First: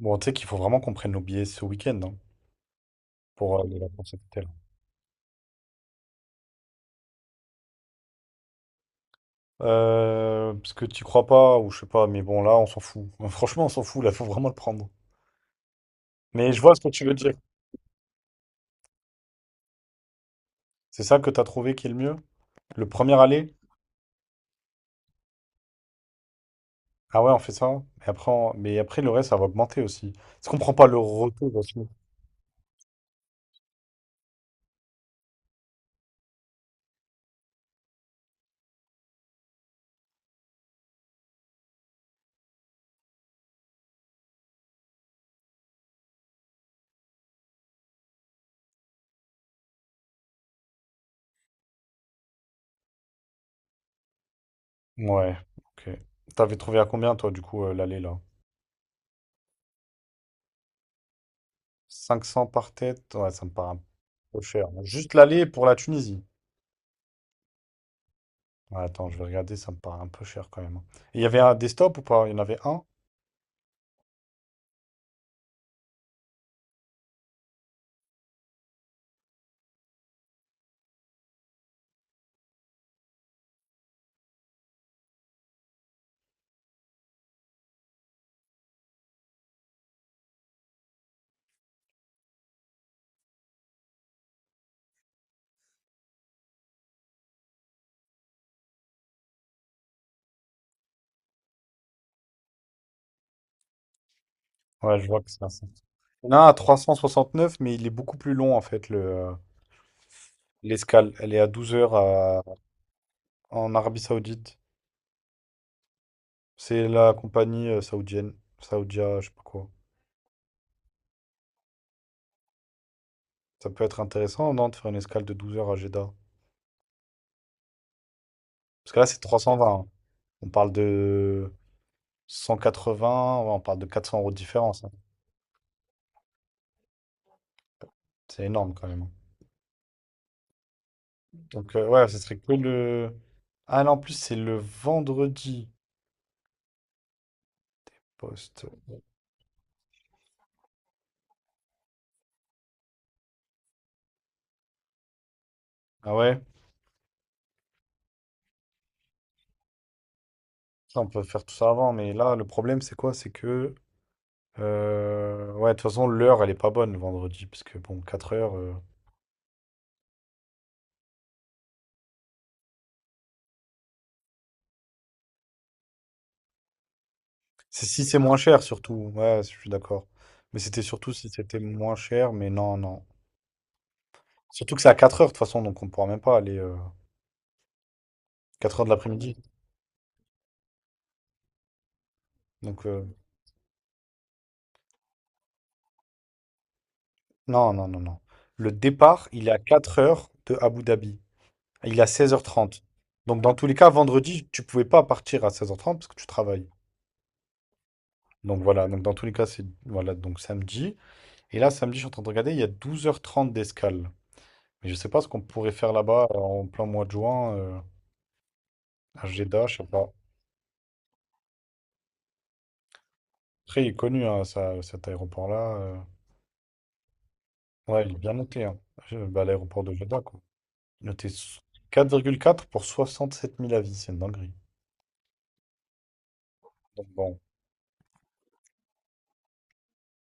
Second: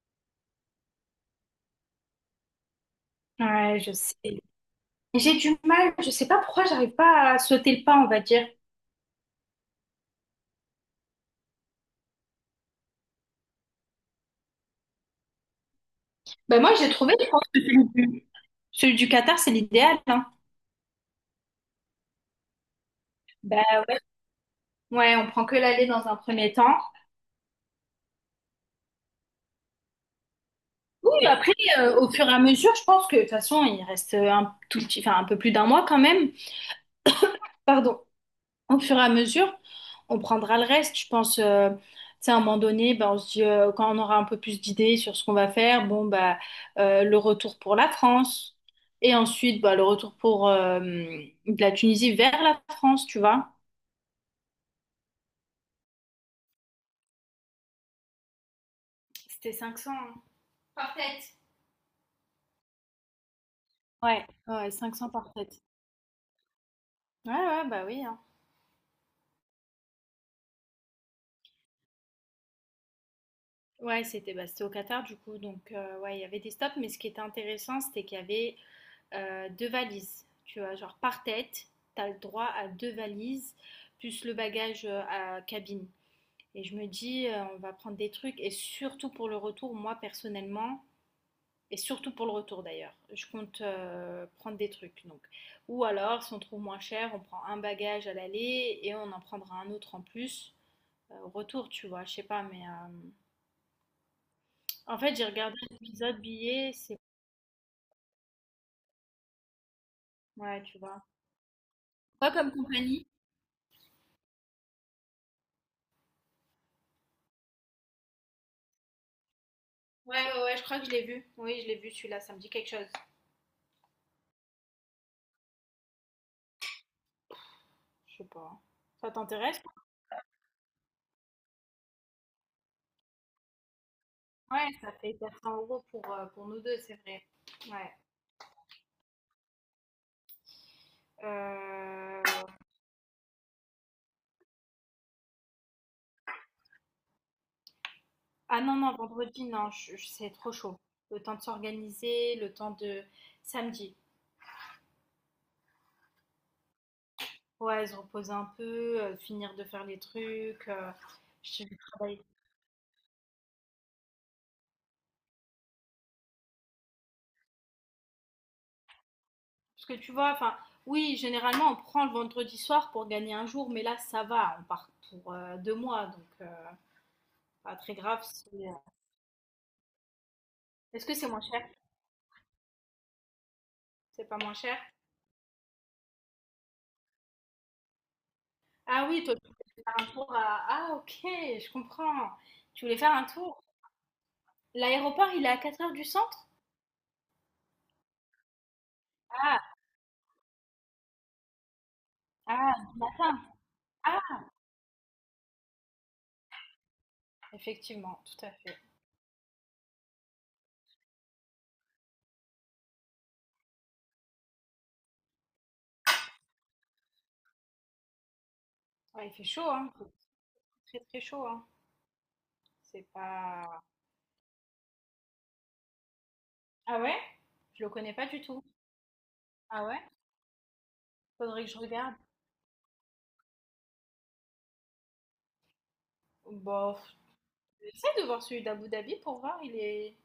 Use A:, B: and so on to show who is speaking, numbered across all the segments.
A: Bon, tu sais qu'il faut vraiment qu'on prenne nos billets ce week-end, hein, pour les
B: Ouais, je
A: vacances
B: sais.
A: cet été, là.
B: J'ai du mal, je sais pas pourquoi j'arrive pas à sauter le pas, on va dire.
A: Parce que tu crois pas, ou je sais pas, mais bon, là, on s'en fout. Franchement, on s'en fout, là, faut vraiment le prendre. Mais je
B: Ben
A: vois
B: moi,
A: ce que
B: j'ai
A: tu veux
B: trouvé, je
A: dire.
B: pense que celui du Qatar, c'est l'idéal, hein.
A: C'est ça que t'as trouvé qui est le mieux? Le premier aller?
B: Ben ouais, on prend que l'aller dans un premier temps.
A: Ah ouais, on fait ça. Et après, mais après, le reste, ça va augmenter aussi. Est-ce qu'on prend pas le
B: Oui, après,
A: retour aussi?
B: au fur et à mesure, je pense que de toute façon, il reste un tout petit, enfin un peu plus d'un mois quand même. Pardon. Au fur et à mesure, on prendra le reste. Je pense, tu sais, à un moment donné, ben, on se dit, quand on aura un peu plus d'idées sur ce qu'on va faire, bon, bah, le retour pour la France. Et ensuite, bah, le retour pour de la Tunisie vers la France, tu vois.
A: Ouais, ok. T'avais trouvé à combien, toi, du coup, l'aller, là?
B: C'était 500, hein. Par tête.
A: 500 par tête? Ouais, ça me paraît un
B: Ouais,
A: peu cher.
B: ouais, 500
A: Juste
B: par
A: l'aller
B: tête.
A: pour la Tunisie.
B: Ouais, ouais, bah oui, hein.
A: Ouais, attends, je vais regarder, ça me paraît un peu cher quand même. Et il y avait un desktop ou pas? Il y en avait un?
B: Ouais, c'était au Qatar, du coup. Donc, ouais, il y avait des stops. Mais ce qui était intéressant, c'était qu'il y avait deux valises. Tu vois, genre par tête, tu as le droit à deux valises, plus le bagage à cabine. Et je me dis, on va prendre des trucs, et surtout pour le retour, moi personnellement, et surtout pour le retour d'ailleurs, je compte prendre des trucs. Donc. Ou alors, si on trouve moins cher, on prend un bagage à l'aller et on en prendra un autre en plus au retour, tu vois. Je sais pas, mais
A: Ouais,
B: en
A: je
B: fait,
A: vois
B: j'ai
A: que c'est un.
B: regardé l'épisode
A: Il y en a un à
B: billet, c'est.
A: 369, mais il est beaucoup plus long en fait, le,
B: Ouais, tu vois.
A: l'escale. Elle est à 12 heures
B: Pas comme compagnie.
A: en Arabie Saoudite. C'est la compagnie saoudienne, Saoudia, je sais pas quoi.
B: Ouais, ouais, ouais, je crois que je l'ai vu. Oui, je l'ai vu celui-là, ça me dit quelque chose.
A: Ça peut être intéressant, non, de faire une escale de 12 heures à Jeddah.
B: Je sais pas.
A: Parce que là,
B: Ça
A: c'est
B: t'intéresse?
A: 320, hein. On parle de 180, ouais, on parle de 400 € de
B: Ouais,
A: différence, hein.
B: ça fait 400 euros pour, pour nous deux, c'est vrai. Ouais.
A: C'est énorme quand même, hein. Donc, ouais, ce
B: Euh,
A: serait que le. Ah non, en plus, c'est le vendredi
B: Ah
A: poste.
B: non, non, vendredi, non, c'est trop chaud. Le temps de s'organiser, le temps de samedi.
A: Ah ouais?
B: Ouais, se reposer un peu, finir de faire les trucs.
A: Ça, on peut faire tout
B: Je
A: ça
B: vais
A: avant, mais
B: travailler.
A: là, le problème, c'est quoi? C'est que. Ouais, de toute façon, l'heure, elle est pas bonne le vendredi, parce que bon, 4 heures.
B: Parce que tu vois, enfin, oui, généralement, on prend le vendredi soir pour gagner un jour, mais là, ça va. On part pour 2 mois, donc pas
A: C'est
B: très
A: si c'est
B: grave
A: moins cher,
B: si,
A: surtout. Ouais, je suis d'accord. Mais c'était
B: Est-ce
A: surtout
B: que c'est
A: si
B: moins
A: c'était
B: cher?
A: moins cher, mais non, non.
B: C'est pas moins
A: Surtout
B: cher?
A: que c'est à 4 heures, de toute façon, donc on pourra même pas aller 4 heures de
B: Ah oui, toi,
A: l'après-midi.
B: tu voulais faire un tour. Ah, ok, je comprends. Tu
A: Donc,
B: voulais faire un tour. L'aéroport, il est à 4 heures du centre?
A: non, non, non, non. Le départ, il est à
B: Ah,
A: 4 heures de Abu Dhabi. Il est à
B: ah,
A: 16h30.
B: du matin.
A: Donc, dans tous les cas,
B: Ah,
A: vendredi, tu pouvais pas partir à 16h30 parce que tu travailles.
B: effectivement, tout à
A: Donc,
B: fait.
A: voilà. Donc, dans tous les cas, c'est voilà, donc samedi. Et là, samedi, je suis en train de regarder, il y a 12h30 d'escale. Mais je sais pas ce qu'on pourrait faire là-bas en plein mois de juin, à
B: Ouais, il fait
A: Jeddah,
B: chaud,
A: je sais
B: hein. Il fait
A: pas.
B: très très chaud, hein. C'est pas.
A: Après, il est connu, hein, cet aéroport-là.
B: Ah ouais? Je le
A: Ouais, il
B: connais
A: est
B: pas
A: bien
B: du tout.
A: noté, hein. Bah, l'aéroport
B: Ah
A: de
B: ouais?
A: Jeddah, quoi. Noté
B: Faudrait que je
A: quatre
B: regarde.
A: virgule quatre pour 67 000 avis, c'est une dinguerie.
B: Bof.
A: Donc, bon,
B: J'essaie de voir celui d'Abu Dhabi pour voir, il est.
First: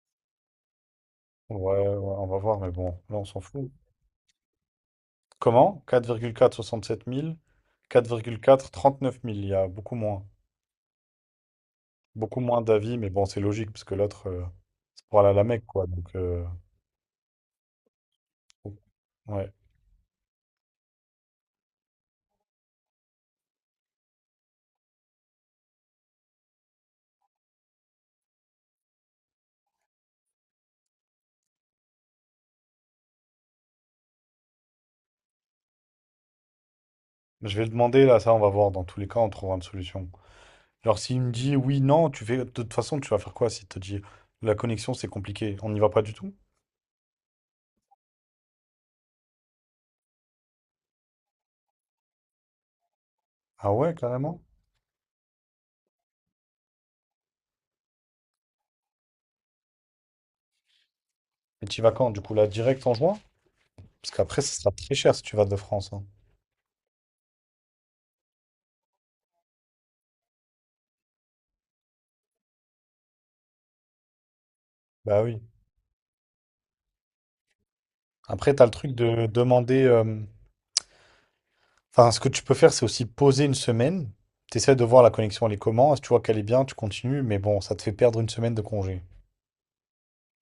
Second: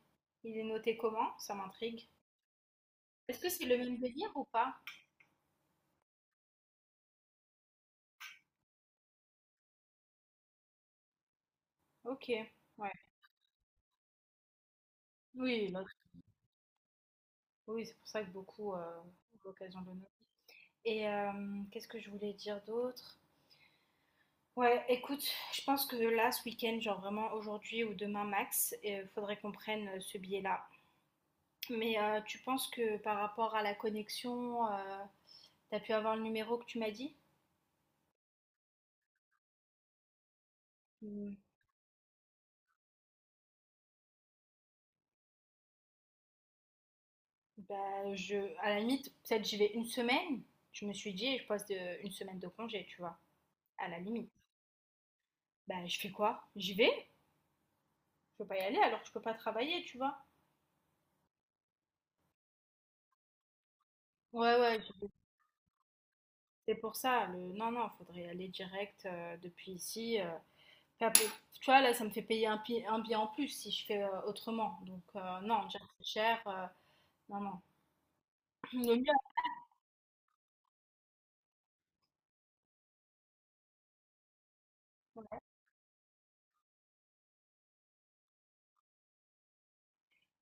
B: Il est noté comment? Ça
A: ouais, ouais,
B: m'intrigue.
A: on va voir, mais bon, là, on
B: Est-ce
A: s'en
B: que c'est
A: fout.
B: le même délire ou pas?
A: Comment? Quatre quatre quatre virgule 67 000, 4,4 39 000. Il y a beaucoup moins.
B: Ok,
A: Beaucoup moins
B: ouais.
A: d'avis, mais bon, c'est logique, parce que l'autre, c'est pour aller à la Mecque,
B: Oui,
A: quoi. Donc,
B: oui, c'est pour ça que beaucoup ont
A: ouais.
B: l'occasion de nous. Et qu'est-ce que je voulais dire d'autre? Ouais, écoute, je pense que là, ce week-end, genre vraiment aujourd'hui ou demain max, il faudrait qu'on prenne ce billet-là. Mais tu penses que par rapport à la connexion, t'as pu avoir le numéro que tu m'as dit?
A: Je vais le demander, là, ça, on va voir. Dans tous les cas, on trouvera une solution. Alors, s'il me
B: Hmm.
A: dit oui, non, tu fais... De toute façon, tu vas faire quoi s'il te dit la connexion, c'est compliqué. On n'y va pas du tout?
B: Bah, je, à la limite, peut-être j'y vais une semaine. Je me suis dit, je passe de, une semaine de congé, tu vois.
A: Ah
B: À
A: ouais,
B: la limite.
A: carrément.
B: Bah, je fais quoi? J'y vais? Je peux pas y aller alors que je peux pas travailler, tu vois.
A: Et tu y vas quand? Du coup, là, direct en juin? Parce qu'après, ça
B: Ouais,
A: sera
B: ouais,
A: très cher si tu vas de France, hein.
B: c'est pour ça. Non, non, il faudrait aller direct depuis ici. Enfin. Tu vois, là, ça me fait payer un billet en plus si je fais autrement. Donc,
A: Bah oui.
B: non, déjà, c'est cher. Non, non.
A: Après, t'as le truc
B: Le mieux,
A: de demander. Enfin, ce que tu peux faire, c'est aussi poser une semaine. Tu essaies de voir la
B: ouais.
A: connexion, elle est comment. Si tu vois qu'elle est bien, tu continues. Mais bon, ça te fait perdre une semaine de congé.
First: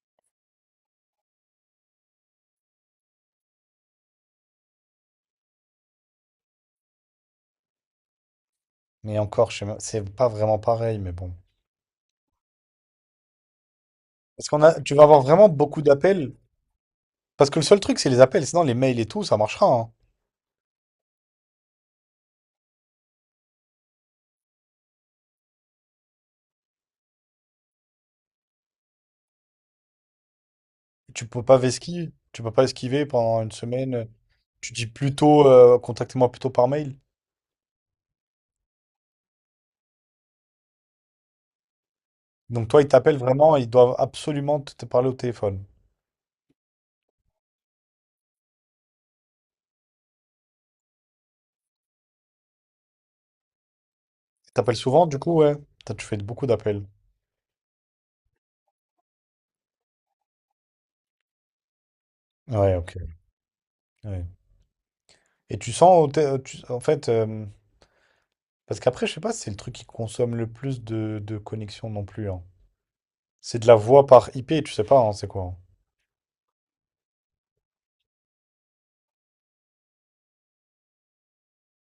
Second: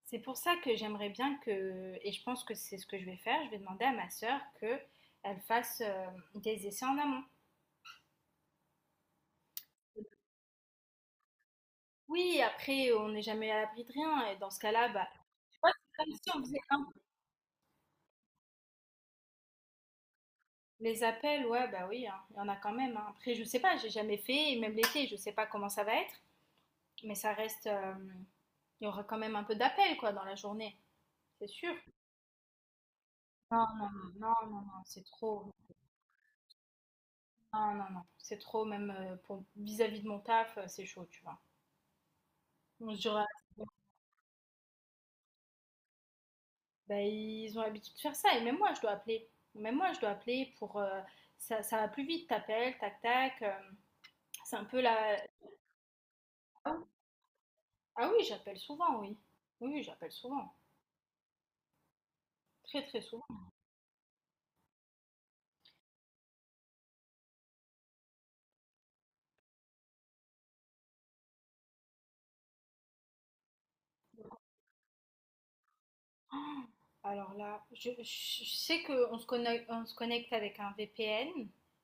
B: C'est pour ça que j'aimerais bien que, et je pense que c'est ce que je vais faire, je vais demander à ma sœur que elle fasse des essais en amont.
A: Mais encore, je sais c'est pas vraiment pareil, mais bon.
B: Oui, après, on n'est jamais à l'abri de rien. Et
A: Parce
B: dans ce
A: qu'on a,
B: cas-là,
A: tu vas
B: bah,
A: avoir vraiment
B: tu vois,
A: beaucoup
B: c'est comme si
A: d'appels.
B: on faisait un.
A: Parce que le seul truc, c'est les appels. Sinon, les mails et tout, ça marchera, hein.
B: Les appels, ouais, bah oui, hein, il y en a quand même, hein. Après, je sais pas, j'ai jamais fait, et même l'été, je sais pas comment ça va être. Mais ça reste. Il y aura quand même un peu d'appel, quoi, dans la journée.
A: Tu peux
B: C'est
A: pas
B: sûr.
A: esquiver. Tu peux pas esquiver pendant une
B: Non, non,
A: semaine.
B: non, non, non,
A: Tu
B: non,
A: dis
B: c'est
A: plutôt,
B: trop.
A: contactez-moi plutôt par mail.
B: Non, non, non. C'est trop, même pour vis-à-vis de mon taf, c'est chaud, tu vois.
A: Donc toi, ils
B: On se
A: t'appellent
B: dira,
A: vraiment. Ils doivent absolument te parler au téléphone.
B: bah, ils ont l'habitude de faire ça. Et même moi, je dois appeler. Même moi, je dois appeler pour. Ça, ça va plus vite, t'appelles, tac, tac.
A: Ils
B: C'est un
A: t'appellent
B: peu
A: souvent,
B: la.
A: du coup, ouais. Toi, tu fais beaucoup d'appels.
B: Ah oui, j'appelle souvent, oui. Oui, oui, j'appelle souvent.
A: Ouais,
B: Très,
A: ok.
B: très souvent.
A: Ouais. Et tu sens, en fait, parce qu'après, je sais pas si c'est le truc qui consomme le plus de connexion non plus, hein. C'est de la voix par IP, tu sais pas, hein, c'est quoi, hein.
B: Alors là, sais qu'on se connecte avec un VPN.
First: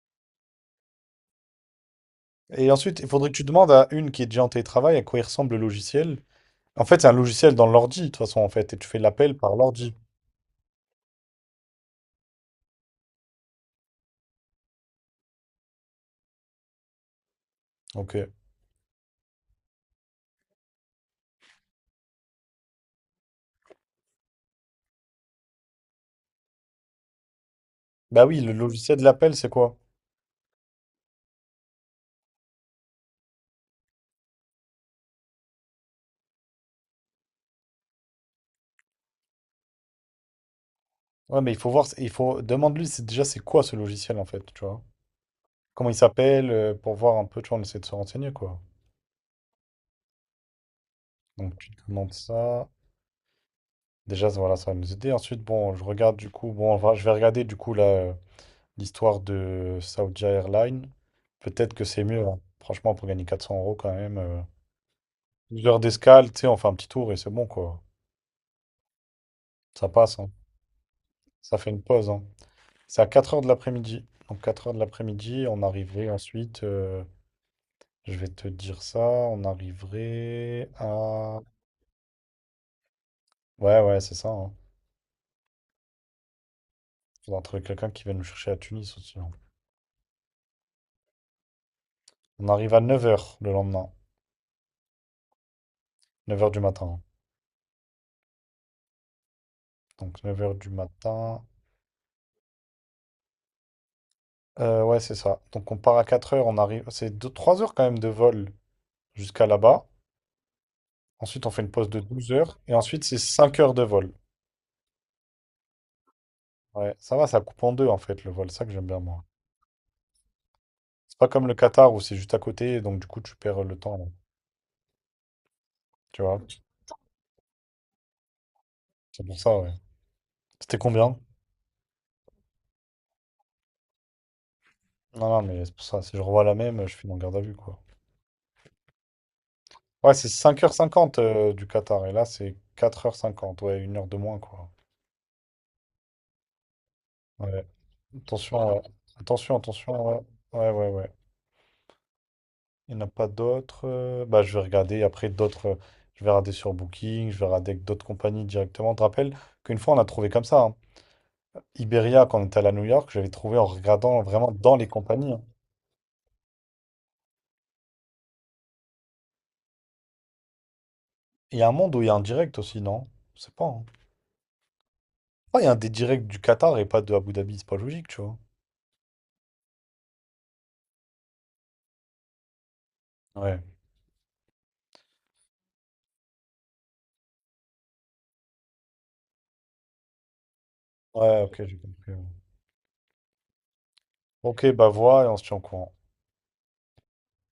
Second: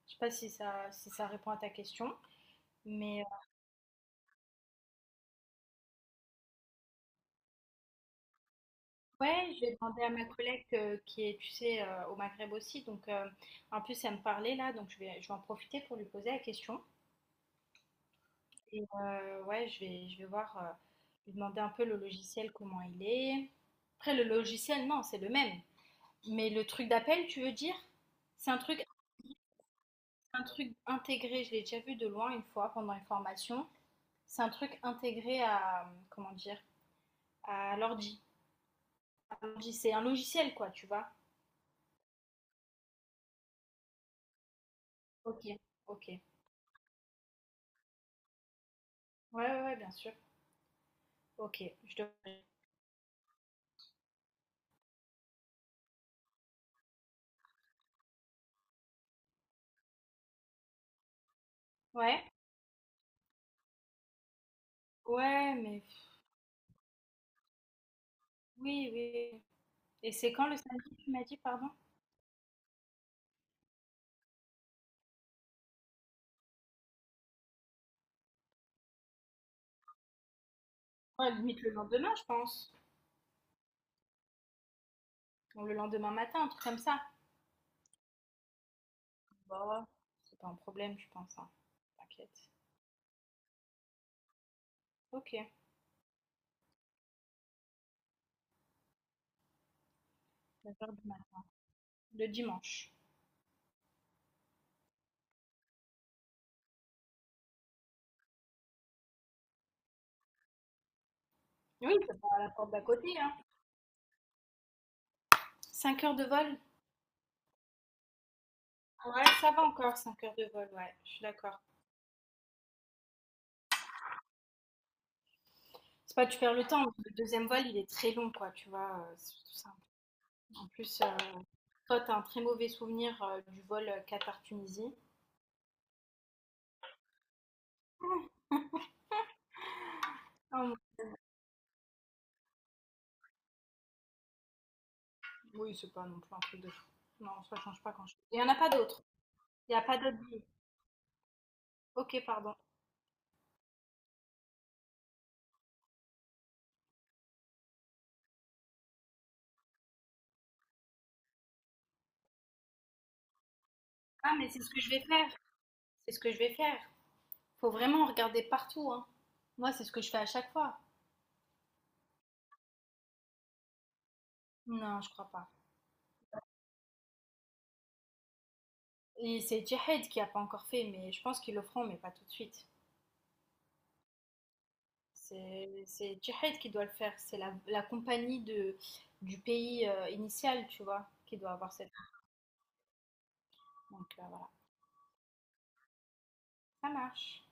B: Je sais pas si ça répond à ta question.
A: Et ensuite, il
B: Mais
A: faudrait que tu demandes à une qui est déjà en télétravail à quoi il ressemble le logiciel. En fait, c'est un logiciel dans l'ordi, de toute façon, en fait, et tu fais l'appel
B: ouais,
A: par
B: je vais
A: l'ordi.
B: demander à ma collègue qui est, tu sais, au Maghreb aussi. Donc en plus, elle me parlait là, donc je vais en profiter pour lui poser la question.
A: Ok.
B: Et ouais, je vais voir, lui demander un peu le logiciel, comment il est. Après, le logiciel, non, c'est le même. Mais le truc d'appel, tu veux dire?
A: Bah oui,
B: C'est
A: le
B: un truc,
A: logiciel de l'appel, c'est quoi?
B: un truc intégré, je l'ai déjà vu de loin une fois pendant une formation. C'est un truc intégré à, comment dire, à l'ordi. À l'ordi, c'est un logiciel, quoi, tu vois.
A: Ouais, mais il faut voir, il faut demande-lui c'est déjà c'est quoi ce logiciel en fait, tu vois.
B: Ok,
A: Comment il
B: ok. Ouais,
A: s'appelle, pour voir un peu, tu vois, on essaie de se renseigner, quoi.
B: ouais, ouais, bien sûr.
A: Donc
B: Ok,
A: tu
B: je te.
A: demandes ça. Déjà, voilà, ça va nous aider. Ensuite, bon, je regarde du coup, bon, je vais regarder du coup l'histoire de Saudi Airlines. Peut-être que c'est
B: Ouais,
A: mieux, hein. Franchement, pour gagner 400 € quand même.
B: ouais,
A: Une
B: mais
A: d'escale, tu sais, on fait un petit tour et c'est bon, quoi.
B: oui, oui.
A: Ça
B: Et
A: passe, hein.
B: c'est quand le samedi, tu m'as dit,
A: Ça
B: pardon?
A: fait une pause, hein. C'est à 4 heures de l'après-midi. Donc, 4 heures de l'après-midi, on arriverait ensuite, je vais te dire ça, on arriverait
B: Ouais,
A: à.
B: limite le lendemain, je pense.
A: Ouais, ouais, c'est ça, hein.
B: Ou le lendemain matin, un truc comme ça.
A: Faudra trouver quelqu'un qui va nous chercher à Tunis aussi, hein.
B: Bah, c'est pas un problème, je pense, hein.
A: On
B: T'inquiète.
A: arrive à 9 heures le lendemain,
B: Ok,
A: neuf heures du matin, hein. Donc neuf heures du
B: 9 heures du mat.
A: matin.
B: Le dimanche.
A: Ouais, c'est ça. Donc on part à quatre heures on arrive. C'est deux trois heures quand même de vol jusqu'à là-bas. Ensuite, on fait une pause
B: Oui,
A: de
B: c'est pas
A: 12
B: à la
A: heures.
B: porte
A: Et
B: d'à
A: ensuite,
B: côté,
A: c'est
B: hein.
A: 5 heures de vol.
B: 5 heures de vol?
A: Ouais, ça va, ça coupe en deux en fait le vol. C'est ça que j'aime bien moi.
B: Ouais, ça va encore, 5 heures de vol, ouais, je
A: C'est
B: suis
A: pas comme le
B: d'accord.
A: Qatar où c'est juste à côté, donc du coup tu perds le temps, là.
B: C'est
A: Tu
B: pas tu
A: vois?
B: perds le temps, le deuxième vol, il est très long, quoi, tu vois,
A: C'est
B: c'est
A: pour
B: tout
A: ça,
B: ça.
A: ouais.
B: En
A: C'était
B: plus,
A: combien?
B: toi, t'as un très mauvais souvenir du vol Qatar-Tunisie.
A: Non, non, mais c'est pour ça. Si je revois la même, je finis en garde à vue, quoi. Ouais, c'est
B: Ah,
A: cinq heures
B: non,
A: cinquante du Qatar. Et là, c'est quatre heures cinquante, ouais, une heure de moins, quoi.
B: oui, c'est pas non plus un truc de fou. Non, ça
A: Ouais.
B: change pas. Il y en a pas
A: Attention, ouais.
B: d'autres.
A: Attention,
B: Il y a pas
A: attention.
B: d'autres
A: Ouais,
B: billets.
A: ouais, ouais, ouais.
B: Ok, pardon.
A: Il n'y en a pas d'autres. Bah, je vais regarder après d'autres. Je vais regarder sur Booking, je vais regarder avec d'autres compagnies directement. Je te rappelle qu'une fois, on a trouvé comme ça, hein. Iberia, quand on était allé à New York, j'avais trouvé en regardant
B: Ah, mais
A: vraiment
B: c'est ce
A: dans
B: que
A: les
B: je vais faire.
A: compagnies, hein.
B: C'est ce que je vais faire. Faut vraiment regarder partout, hein. Moi, c'est ce que je fais à chaque fois.
A: Il y a un monde où il y a un direct aussi, non? Je sais pas, hein.
B: Non, je crois pas.
A: Ah, il y a un des directs du Qatar et pas de Abu Dhabi, c'est pas logique, tu vois.
B: Et c'est Jahed qui a pas encore fait, mais je pense qu'ils le feront, mais pas tout de suite.
A: Ouais.
B: C'est Jihad qui doit le faire, c'est la compagnie du pays initial, tu vois, qui
A: Ouais,
B: doit
A: ok,
B: avoir
A: j'ai
B: cette.
A: compris, ouais.
B: Donc voilà,
A: Ok, bah vois et on se tient au courant.
B: ça marche.